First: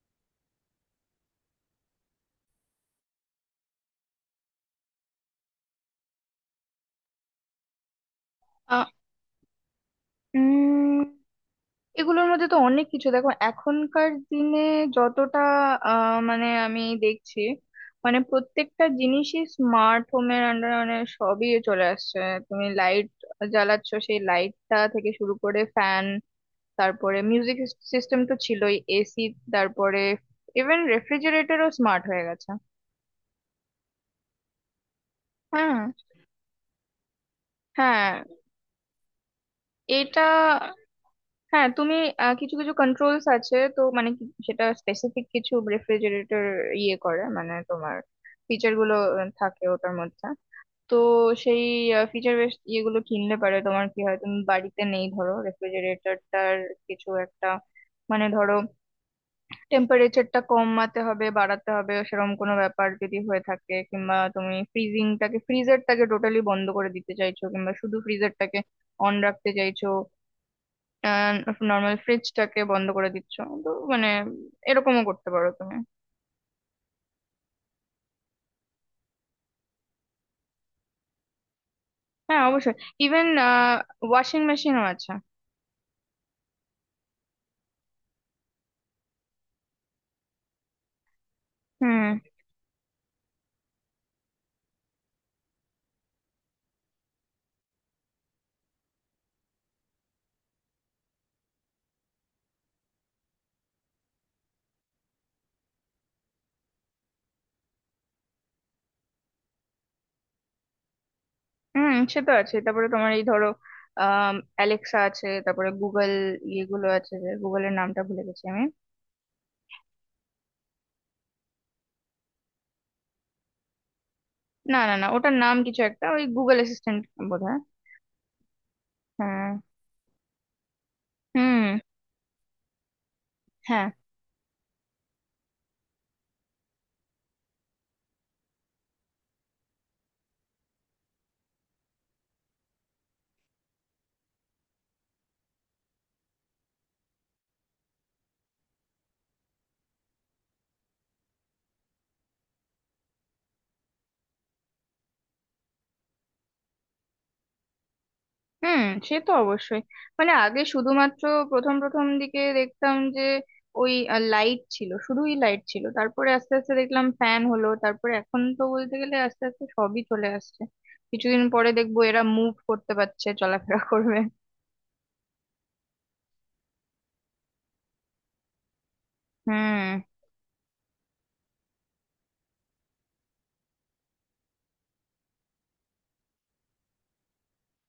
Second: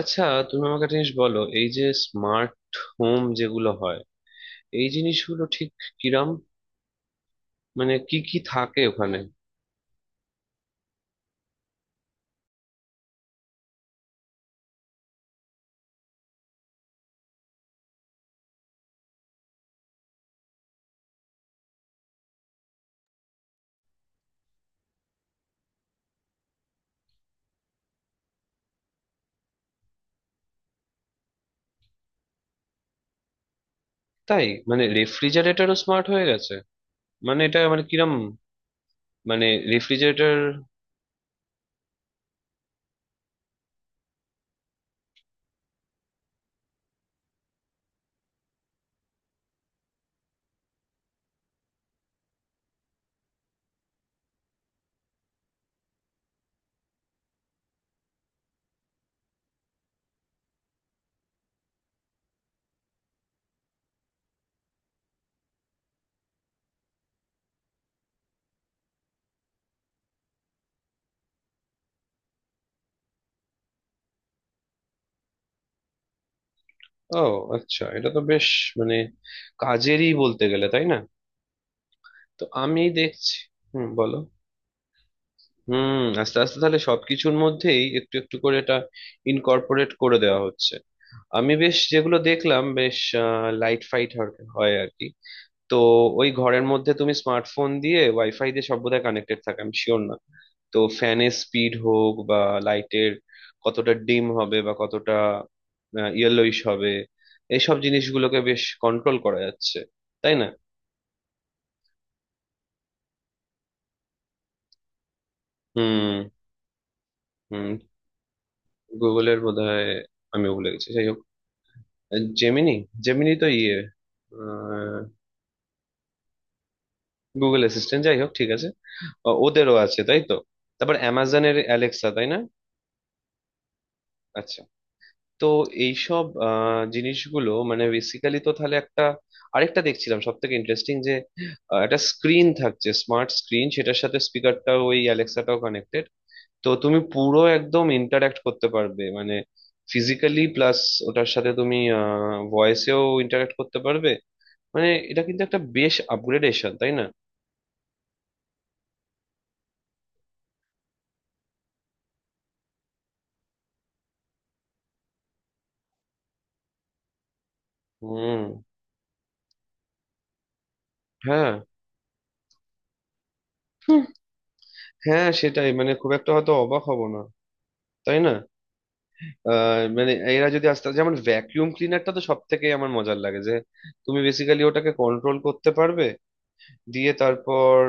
আচ্ছা, তুমি আমাকে একটা জিনিস বলো, এই যে স্মার্ট হোম যেগুলো হয়, এই জিনিসগুলো ঠিক কিরাম? মানে কি কি থাকে আহ, ওখানে? উম এগুলোর মধ্যে তো অনেক কিছু দেখো এখনকার দিনে যতটা মানে আমি দেখছি, মানে প্রত্যেকটা জিনিসই স্মার্ট হোমের আন্ডারে, মানে সবই চলে আসছে। তুমি লাইট জ্বালাচ্ছ, সেই লাইটটা থেকে শুরু করে ফ্যান, তারপরে মিউজিক সিস্টেম তো ছিলই, এসি, তারপরে ইভেন রেফ্রিজারেটরও স্মার্ট হয়ে গেছে। তাই? মানে রেফ্রিজারেটরও হ্যাঁ। স্মার্ট হয়ে গেছে? মানে এটা মানে কিরাম? হ্যাঁ। মানে এটা, রেফ্রিজারেটর। হ্যাঁ। তুমি কিছু কিছু কন্ট্রোলস আছে তো, মানে সেটা স্পেসিফিক কিছু রেফ্রিজারেটর ইয়ে করে, মানে তোমার ফিচার গুলো থাকে ওটার মধ্যে। তো সেই ফিচার বেস ইয়েগুলো কিনলে পারে, তোমার কি হয়, তুমি বাড়িতে নেই, ধরো রেফ্রিজারেটরটার কিছু একটা, মানে ধরো টেম্পারেচারটা কমাতে হবে, বাড়াতে হবে, সেরকম কোনো ব্যাপার যদি হয়ে থাকে, কিংবা তুমি ফ্রিজিংটাকে, ফ্রিজারটাকে টোটালি বন্ধ করে দিতে চাইছো, কিংবা শুধু ফ্রিজারটাকে অন রাখতে চাইছো, নর্মাল ফ্রিজটাকে বন্ধ করে দিচ্ছ, তো মানে এরকমও করতে পারো তুমি। ও আচ্ছা, এটা তো বেশ মানে কাজেরই বলতে গেলে, তাই না? হ্যাঁ, তো অবশ্যই। আমি ইভেন দেখছি। হুম, বলো। ওয়াশিং মেশিনও আছে। হুম, আস্তে আস্তে তাহলে সবকিছুর মধ্যেই একটু একটু করে এটা ইনকর্পোরেট করে দেওয়া হচ্ছে। আমি বেশ যেগুলো হুম। দেখলাম, বেশ লাইট ফাইট হয় আর কি। তো ওই ঘরের মধ্যে তুমি স্মার্টফোন দিয়ে, ওয়াইফাই দিয়ে সব বোধহয় কানেক্টেড থাকে, আমি শিওর না। তো ফ্যানের স্পিড হোক বা লাইটের কতটা ডিম হবে বা কতটা ইয়েলোইশ হবে, এইসব জিনিসগুলোকে বেশ কন্ট্রোল করা যাচ্ছে, তাই না? হুম, সে তো আছে, তারপরে তোমার এই ধরো অ্যালেক্সা আছে, তারপরে গুগল হুম। ইয়েগুলো আছে, যে হুম। গুগলের নামটা ভুলে গেছি আমি। গুগলের বোধহয়, আমিও ভুলে গেছি, যাই হোক। জেমিনি। জেমিনি তো ইয়ে। না না না ওটার নাম কিছু একটা, ওই গুগল অ্যাসিস্ট্যান্ট বোধ গুগল হয়। অ্যাসিস্ট্যান্ট, যাই হোক, ঠিক আছে। ও- হ্যাঁ। ওদেরও আছে তাই তো। তারপর অ্যামাজনের হুম। অ্যালেক্সা, তাই না? হ্যাঁ। আচ্ছা। তো এইসব জিনিসগুলো মানে বেসিক্যালি তো তাহলে একটা, আরেকটা দেখছিলাম সব থেকে ইন্টারেস্টিং, যে একটা স্ক্রিন থাকছে স্মার্ট স্ক্রিন, সেটার সাথে স্পিকারটাও ওই অ্যালেক্সাটাও কানেক্টেড। তো তুমি পুরো একদম ইন্টারাক্ট করতে পারবে, মানে ফিজিক্যালি প্লাস ওটার সাথে তুমি ভয়েসেও ইন্টারাক্ট করতে পারবে। মানে এটা কিন্তু একটা বেশ আপগ্রেডেশন, তাই না? হুম, সে তো অবশ্যই, মানে আগে শুধুমাত্র প্রথম প্রথম দিকে দেখতাম যে ওই লাইট ছিল, শুধুই লাইট ছিল, তারপরে আস্তে আস্তে দেখলাম ফ্যান হলো, তারপরে এখন হুম। তো বলতে গেলে আস্তে আস্তে সবই চলে আসছে। কিছুদিন হ্যাঁ। পরে দেখবো এরা মুভ করতে পারছে, চলাফেরা হুম। করবে। হ্যাঁ, সেটাই, মানে খুব একটা হয়তো অবাক হব না, তাই না? হুম। মানে এরা যদি আস্তে, যেমন ভ্যাকিউম ক্লিনারটা তো সব থেকে আমার মজার লাগে যে তুমি বেসিক্যালি ওটাকে কন্ট্রোল করতে পারবে, দিয়ে তারপর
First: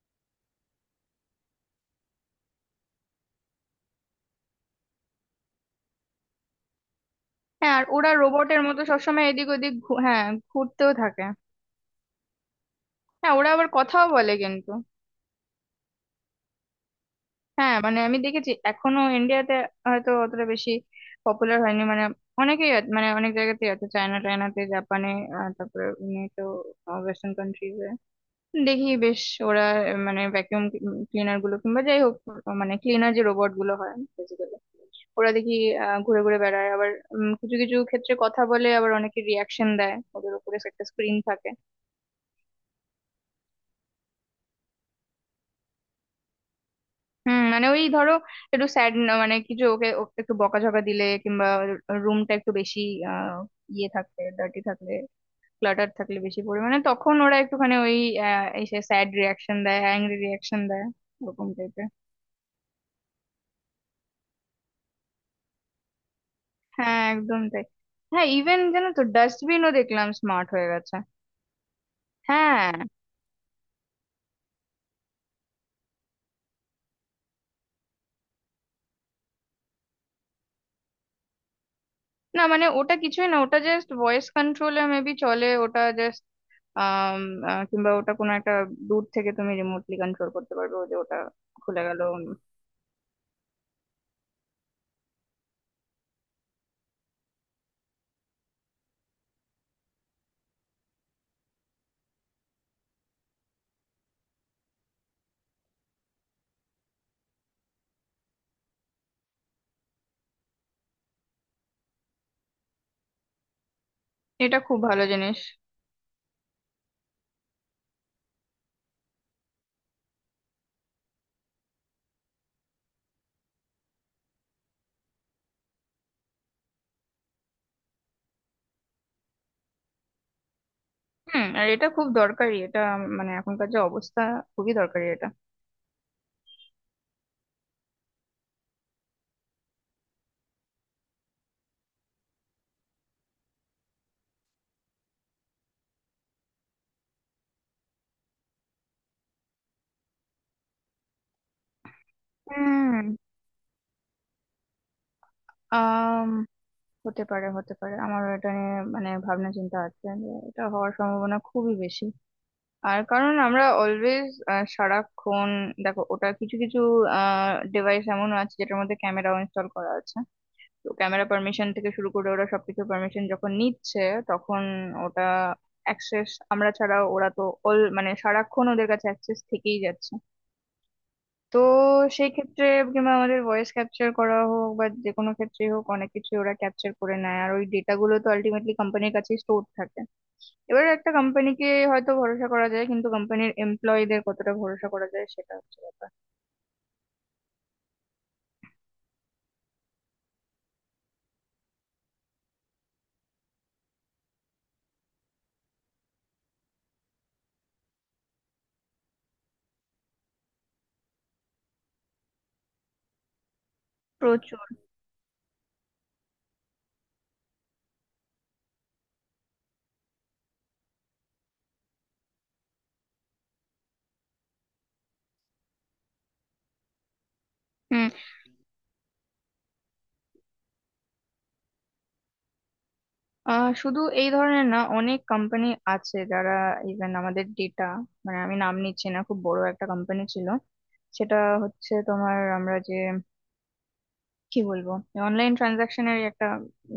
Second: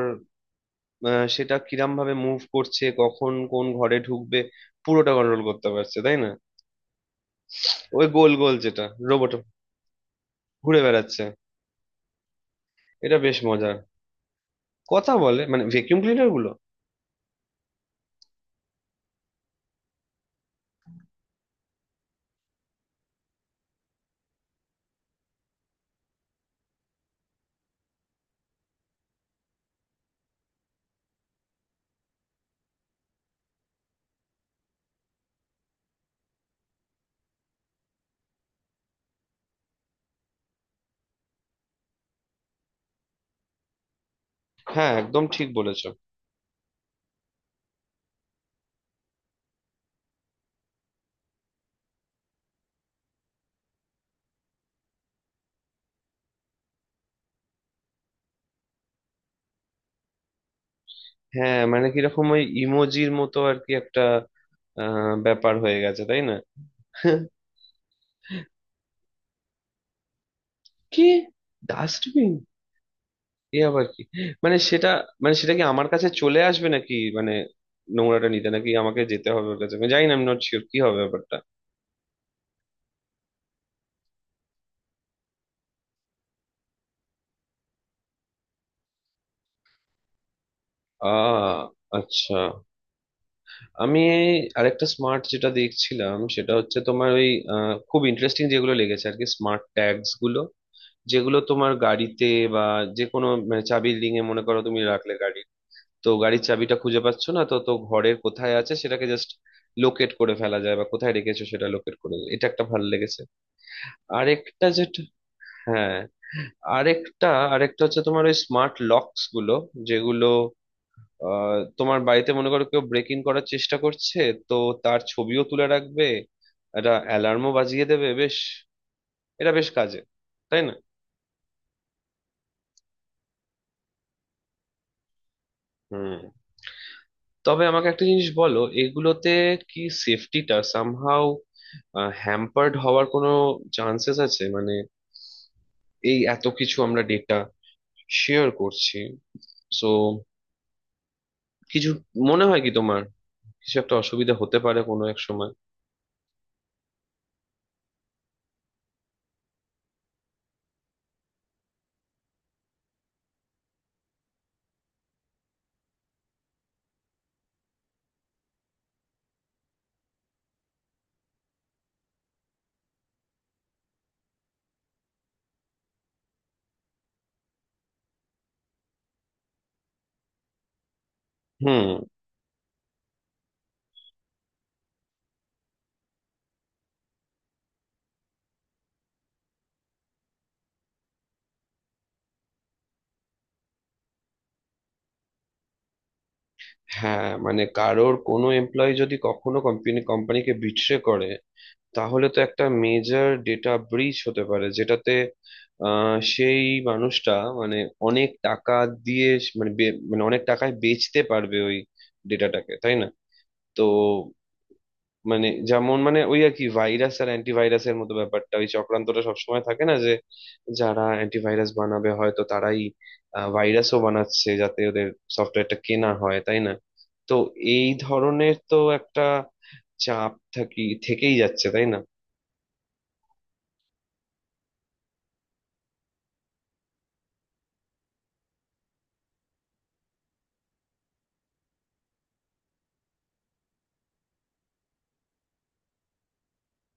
সেটা কিরাম ভাবে মুভ করছে, কখন কোন ঘরে ঢুকবে পুরোটা কন্ট্রোল করতে পারছে, তাই না? হ্যাঁ, আর ওই ওরা গোল গোল রোবটের মতো যেটা সবসময় রোবট এদিক ওদিক হ্যাঁ, ঘুরে ঘুরতেও বেড়াচ্ছে, থাকে। এটা হ্যাঁ, বেশ ওরা আবার মজার। কথাও বলে কিন্তু। কথা বলে মানে ভ্যাকিউম ক্লিনার গুলো? হ্যাঁ, মানে আমি দেখেছি এখনো ইন্ডিয়াতে হয়তো অতটা বেশি পপুলার হয়নি, মানে অনেকেই মানে অনেক জায়গাতেই আছে, চায়না টায়নাতে, জাপানে, তারপরে তো ওয়েস্টার্ন কান্ট্রিজে দেখি বেশ ওরা মানে ভ্যাকিউম ক্লিনার গুলো, কিংবা যাই হোক মানে ক্লিনার যে রোবট গুলো হয় বেসিক্যালি, ওরা দেখি ঘুরে ঘুরে বেড়ায়, আবার কিছু কিছু ক্ষেত্রে কথা বলে, আবার অনেকে রিয়াকশন দেয়, ওদের উপরে একটা স্ক্রিন থাকে। হ্যাঁ, একদম ঠিক বলেছো। হুম, মানে ওই ধরো একটু স্যাড, মানে কিছু ওকে ওকে একটু বকাঝকা দিলে, কিংবা রুমটা একটু বেশি আহ ইয়ে থাকলে, ডার্টি থাকলে, ক্লাটার থাকলে বেশি পরিমাণে, তখন ওরা একটুখানি ওই এসে স্যাড রিয়াকশন দেয়, অ্যাংরি রিয়াকশন দেয়, ওরকম হ্যাঁ মানে টাইপের। কিরকম ওই ইমোজির মতো আর কি একটা ব্যাপার হয়ে গেছে, তাই না? হ্যাঁ, একদম তাই। হ্যাঁ, ইভেন জানো তো ডাস্টবিনও দেখলাম স্মার্ট হয়ে গেছে। কি? ডাস্টবিন? হ্যাঁ, এ আবার কি? মানে সেটা মানে সেটা কি আমার কাছে চলে আসবে নাকি, মানে নোংরাটা নিতে? নাকি আমাকে যেতে হবে ওর কাছে? আমি জানি না, আমি নট শিওর কি হবে ব্যাপারটা। না মানে ওটা কিছুই না, ওটা জাস্ট ভয়েস কন্ট্রোলে মেবি চলে, ওটা জাস্ট আহ কিংবা ওটা কোনো একটা দূর থেকে তুমি রিমোটলি কন্ট্রোল করতে পারবে, ও যে ওটা আহ খুলে গেল। আচ্ছা। আমি আরেকটা স্মার্ট যেটা দেখছিলাম সেটা হচ্ছে তোমার ওই খুব ইন্টারেস্টিং যেগুলো লেগেছে আর কি, স্মার্ট ট্যাগস গুলো, যেগুলো তোমার গাড়িতে বা যে কোনো মানে চাবির রিং এ মনে করো তুমি রাখলে, গাড়ি, তো গাড়ির চাবিটা খুঁজে পাচ্ছ না, তো তো ঘরের কোথায় আছে সেটাকে জাস্ট লোকেট করে ফেলা যায়, বা কোথায় রেখেছো সেটা লোকেট করে, এটা একটা ভালো লেগেছে। এটা আরেকটা খুব যেটা, ভালো জিনিস। হ্যাঁ, আরেকটা, আরেকটা হচ্ছে তোমার ওই স্মার্ট লকস গুলো, যেগুলো তোমার বাড়িতে মনে করো কেউ ব্রেক ইন করার চেষ্টা করছে, তো তার ছবিও তুলে রাখবে, একটা অ্যালার্মও বাজিয়ে দেবে। বেশ, এটা বেশ কাজে, তাই না? হুম, আর এটা খুব দরকারি, এটা মানে এখনকার যে অবস্থা, খুবই দরকারি এটা। হুম। তবে আমাকে একটা জিনিস বলো, এগুলোতে কি সেফটিটা সামহাউ হ্যাম্পার্ড হওয়ার কোনো চান্সেস আছে? মানে এই এত কিছু আমরা ডেটা শেয়ার করছি, সো কিছু, মনে হয় কি তোমার হুম। কিছু একটা অসুবিধা হতে পারে কোনো এক সময়? আম হতে পারে, হতে পারে, আমার এটা নিয়ে মানে ভাবনা চিন্তা আছে যে এটা হওয়ার সম্ভাবনা খুবই বেশি। আর কারণ আমরা অলওয়েজ সারাক্ষণ, দেখো ওটা কিছু কিছু ডিভাইস এমন আছে যেটার মধ্যে ক্যামেরাও ইনস্টল করা আছে, তো ক্যামেরা পারমিশন থেকে শুরু করে ওরা সবকিছু পারমিশন যখন নিচ্ছে, তখন ওটা অ্যাক্সেস আমরা ছাড়া, ওরা তো অল মানে সারাক্ষণ ওদের কাছে অ্যাক্সেস থেকেই যাচ্ছে। তো হুম। সেই ক্ষেত্রে কিংবা আমাদের ভয়েস ক্যাপচার করা হোক বা যে কোনো ক্ষেত্রেই হোক, অনেক কিছু ওরা ক্যাপচার করে নেয়, আর ওই ডেটাগুলো তো আলটিমেটলি কোম্পানির কাছেই স্টোর থাকে। এবার একটা কোম্পানিকে হয়তো ভরসা করা যায়, কিন্তু কোম্পানির এমপ্লয়ীদের কতটা ভরসা করা যায়, সেটা হচ্ছে ব্যাপার। হ্যাঁ মানে কারোর কোনো এমপ্লয়ি যদি কখনো কোম্পানিকে বিট্রে করে, তাহলে তো একটা মেজর ডেটা ব্রিচ হতে পারে, যেটাতে সেই মানুষটা মানে অনেক টাকা দিয়ে মানে মানে অনেক টাকায় বেচতে পারবে ওই ডেটাটাকে, তাই না? তো প্রচুর। মানে যেমন মানে ওই আর কি ভাইরাস আর অ্যান্টিভাইরাসের মতো ব্যাপারটা, ওই চক্রান্তটা সবসময় থাকে না, যে যারা অ্যান্টিভাইরাস বানাবে হয়তো তারাই ভাইরাসও বানাচ্ছে যাতে ওদের সফটওয়্যারটা কেনা হয়, তাই না? তো এই হুম। ধরনের তো একটা চাপ থেকেই যাচ্ছে, তাই না? শুধু এই ধরনের না, অনেক কোম্পানি আছে যারা ইভেন আমাদের ডেটা, মানে আমি নাম নিচ্ছি না, খুব বড় একটা কোম্পানি ছিল, সেটা হচ্ছে তোমার আমরা যে কি বলবো অনলাইন ট্রানজাকশনের একটা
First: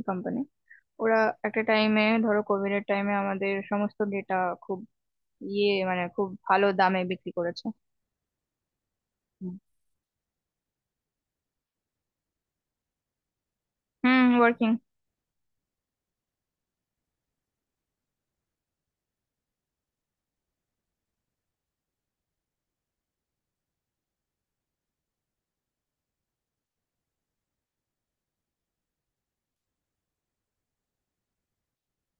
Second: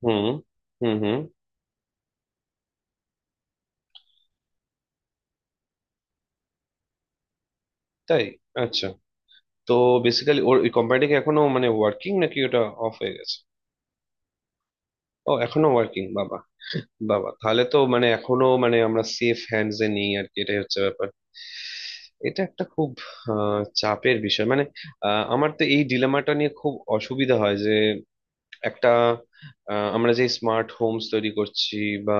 হুম। কোম্পানি। হুম। ওরা হুম। একটা টাইমে, ধরো কোভিড এর টাইমে আমাদের সমস্ত ডেটা খুব ইয়ে মানে খুব ভালো দামে বিক্রি করেছে। তাই? আচ্ছা। হুম। তো বেসিক্যালি ওর ওই কোম্পানিটা কি এখনো মানে ওয়ার্কিং নাকি ওটা অফ হয়ে গেছে? হুম, ওয়ার্কিং। ও এখনো ওয়ার্কিং? বাবা বাবা, তাহলে তো মানে এখনো মানে আমরা সেফ হ্যান্ডস এ নেই আর কি, এটাই হচ্ছে ব্যাপার। এটা একটা খুব চাপের বিষয় মানে। আমার তো এই ডিলেমাটা নিয়ে খুব অসুবিধা হয় যে একটা, আমরা যে স্মার্ট হোমস তৈরি করছি বা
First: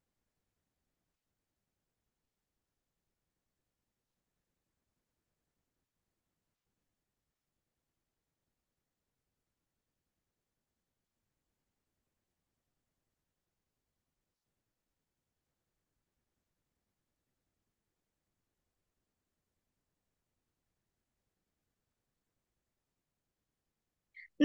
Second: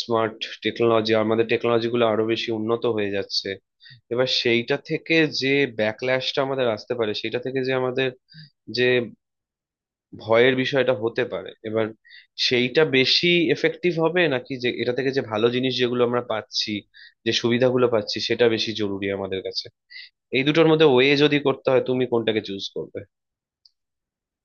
স্মার্ট টেকনোলজি, আমাদের টেকনোলজি গুলো আরো বেশি উন্নত হয়ে যাচ্ছে, এবার সেইটা থেকে যে ব্যাকল্যাশটা আমাদের আসতে পারে, সেটা থেকে যে আমাদের যে ভয়ের বিষয়টা হতে পারে, এবার সেইটা বেশি এফেক্টিভ হবে, নাকি যে এটা থেকে যে ভালো জিনিস যেগুলো আমরা পাচ্ছি, যে সুবিধাগুলো পাচ্ছি সেটা বেশি জরুরি আমাদের কাছে, এই দুটোর মধ্যে ওয়ে যদি করতে হয় তুমি কোনটাকে চুজ করবে?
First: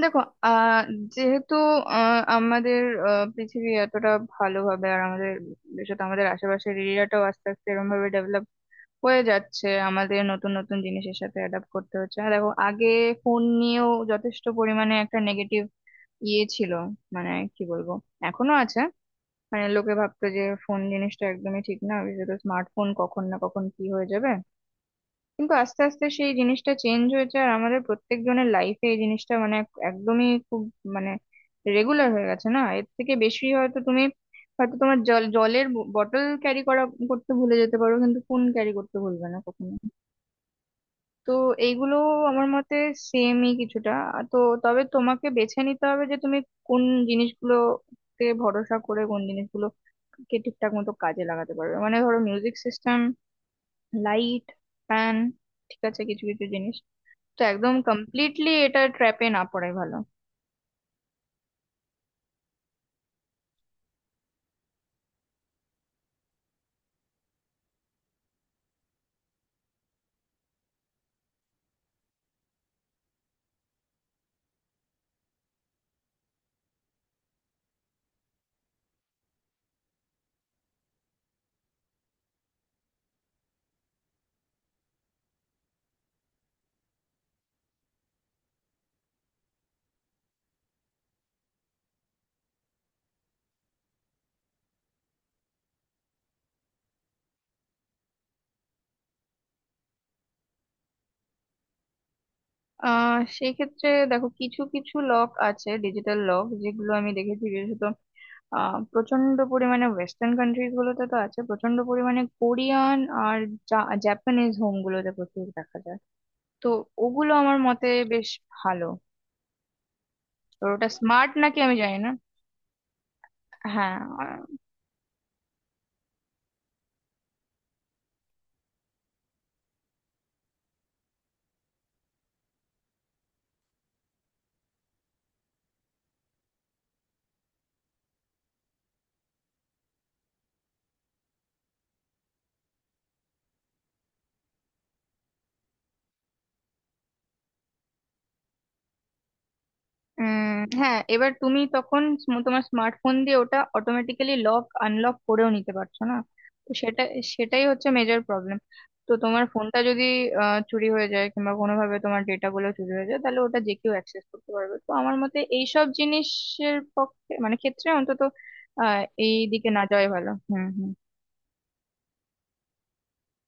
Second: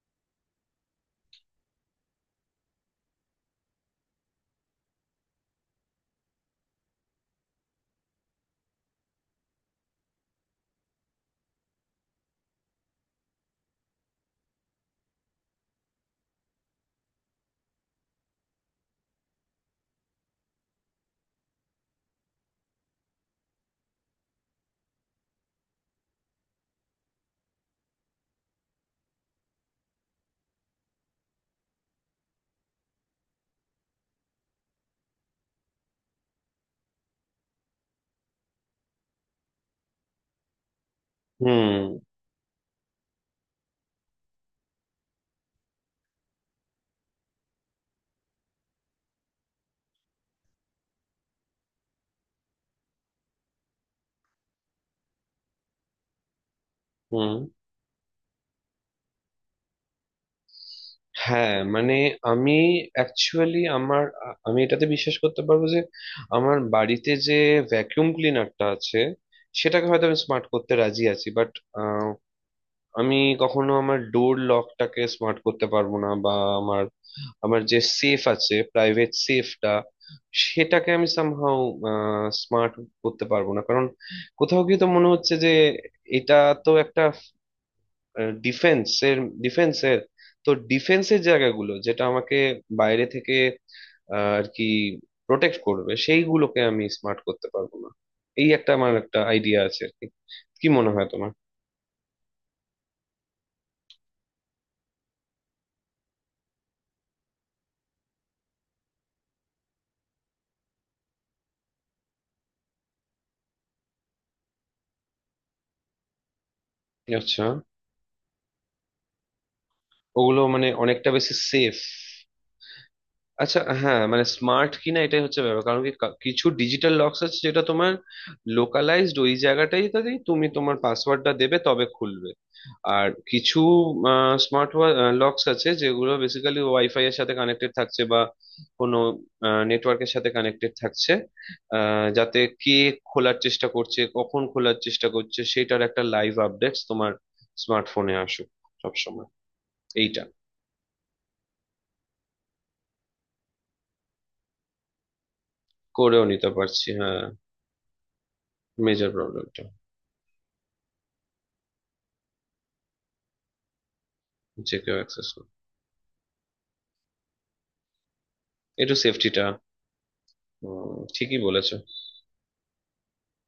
দেখো আহ যেহেতু আমাদের পৃথিবী এতটা ভালোভাবে, আর আমাদের বিশেষত আমাদের আশেপাশের এরিয়াটাও আস্তে আস্তে এরকম ভাবে ডেভেলপ হয়ে যাচ্ছে, আমাদের নতুন নতুন জিনিসের সাথে অ্যাডাপ্ট করতে হচ্ছে। আর দেখো আগে ফোন নিয়েও যথেষ্ট পরিমাণে একটা নেগেটিভ ইয়ে ছিল, মানে কি বলবো, এখনো আছে, মানে লোকে ভাবতো যে ফোন জিনিসটা একদমই ঠিক না, বিশেষত স্মার্টফোন, কখন না কখন কি হয়ে যাবে। কিন্তু আস্তে আস্তে সেই জিনিসটা চেঞ্জ হয়েছে, আর আমাদের প্রত্যেকজনের লাইফে এই জিনিসটা মানে একদমই খুব মানে রেগুলার হয়ে গেছে, না এর থেকে বেশি, হয়তো তুমি হয়তো তোমার জলের বোতল ক্যারি করতে ভুলে যেতে পারো, কিন্তু ফোন ক্যারি করতে ভুলবে না কখনো। তো হুম। এইগুলো আমার মতে সেমই কিছুটা তো তবে তোমাকে বেছে নিতে হবে যে তুমি কোন জিনিসগুলোতে ভরসা করে কোন জিনিসগুলো কে ঠিকঠাক মতো কাজে লাগাতে পারবে, মানে ধরো মিউজিক সিস্টেম, লাইট, ফ্যান, ঠিক আছে কিছু কিছু জিনিস। হুম। তো একদম কমপ্লিটলি এটা ট্র্যাপে না পড়াই ভালো। হ্যাঁ মানে আমি অ্যাকচুয়ালি আমার আমি এটাতে বিশ্বাস করতে পারবো যে আমার বাড়িতে যে ভ্যাকুয়াম ক্লিনারটা আছে সেটাকে হয়তো আমি স্মার্ট করতে রাজি আছি, বাট আমি কখনো আমার ডোর লকটাকে স্মার্ট করতে পারবো না, বা আমার আমার যে সেফ আছে প্রাইভেট সেফটা সেটাকে আমি সামহাউ স্মার্ট করতে পারবো না, কারণ কোথাও গিয়ে তো মনে হচ্ছে যে এটা তো একটা ডিফেন্স এর ডিফেন্সের তো, ডিফেন্সের জায়গাগুলো যেটা আমাকে বাইরে থেকে আহ, আর কি প্রোটেক্ট করবে সেইগুলোকে আমি স্মার্ট করতে পারবো না, এই একটা আইডিয়া আছে আর কি। কি মনে হয় তোমার? সেই ক্ষেত্রে দেখো কিছু কিছু লক আছে, ডিজিটাল লক, যেগুলো আমি দেখেছি বিশেষত প্রচন্ড পরিমাণে ওয়েস্টার্ন কান্ট্রিজ গুলোতে তো আছে, প্রচন্ড পরিমাণে কোরিয়ান আর জাপানিজ হোম গুলোতে প্রচুর দেখা যায়। তো ওগুলো আচ্ছা, আমার মতে বেশ ভালো। ওগুলো তো মানে ওটা অনেকটা স্মার্ট বেশি নাকি আমি সেফ? জানি না। আচ্ছা হ্যাঁ। হ্যাঁ, মানে স্মার্ট কিনা এটাই হচ্ছে ব্যাপার, কারণ কি কিছু ডিজিটাল লক্স আছে যেটা তোমার লোকালাইজড ওই জায়গাটাই, তাই তুমি তোমার পাসওয়ার্ডটা দেবে তবে খুলবে, আর কিছু স্মার্ট লক্স আছে যেগুলো বেসিক্যালি ওয়াইফাই এর সাথে কানেক্টেড থাকছে বা কোনো নেটওয়ার্কের সাথে কানেক্টেড থাকছে, যাতে কে খোলার চেষ্টা করছে কখন খোলার চেষ্টা করছে সেটার একটা লাইভ আপডেটস তোমার স্মার্টফোনে আসুক সবসময়, এইটা। হ্যাঁ, এবার তুমি তখন তোমার স্মার্টফোন দিয়ে ওটা অটোমেটিক্যালি লক আনলক করেও নিতে পারছো না। করেও নিতে তো পারছি হ্যাঁ। সেটাই হচ্ছে মেজর প্রবলেম। মেজর তো তোমার প্রবলেমটা ফোনটা যদি চুরি হয়ে যায়, কিংবা কোনোভাবে তোমার ডেটা গুলো চুরি হয়ে যায়, তাহলে ওটা যে কেউ অ্যাক্সেস করতে পারবে। যে তো কেউ আমার অ্যাক্সেস, মতে এইসব জিনিসের পক্ষে মানে ক্ষেত্রে অন্তত এটা আহ এই সেফটিটা। দিকে না যাওয়াই ভালো। হুম, হুম। ঠিকই বলেছো।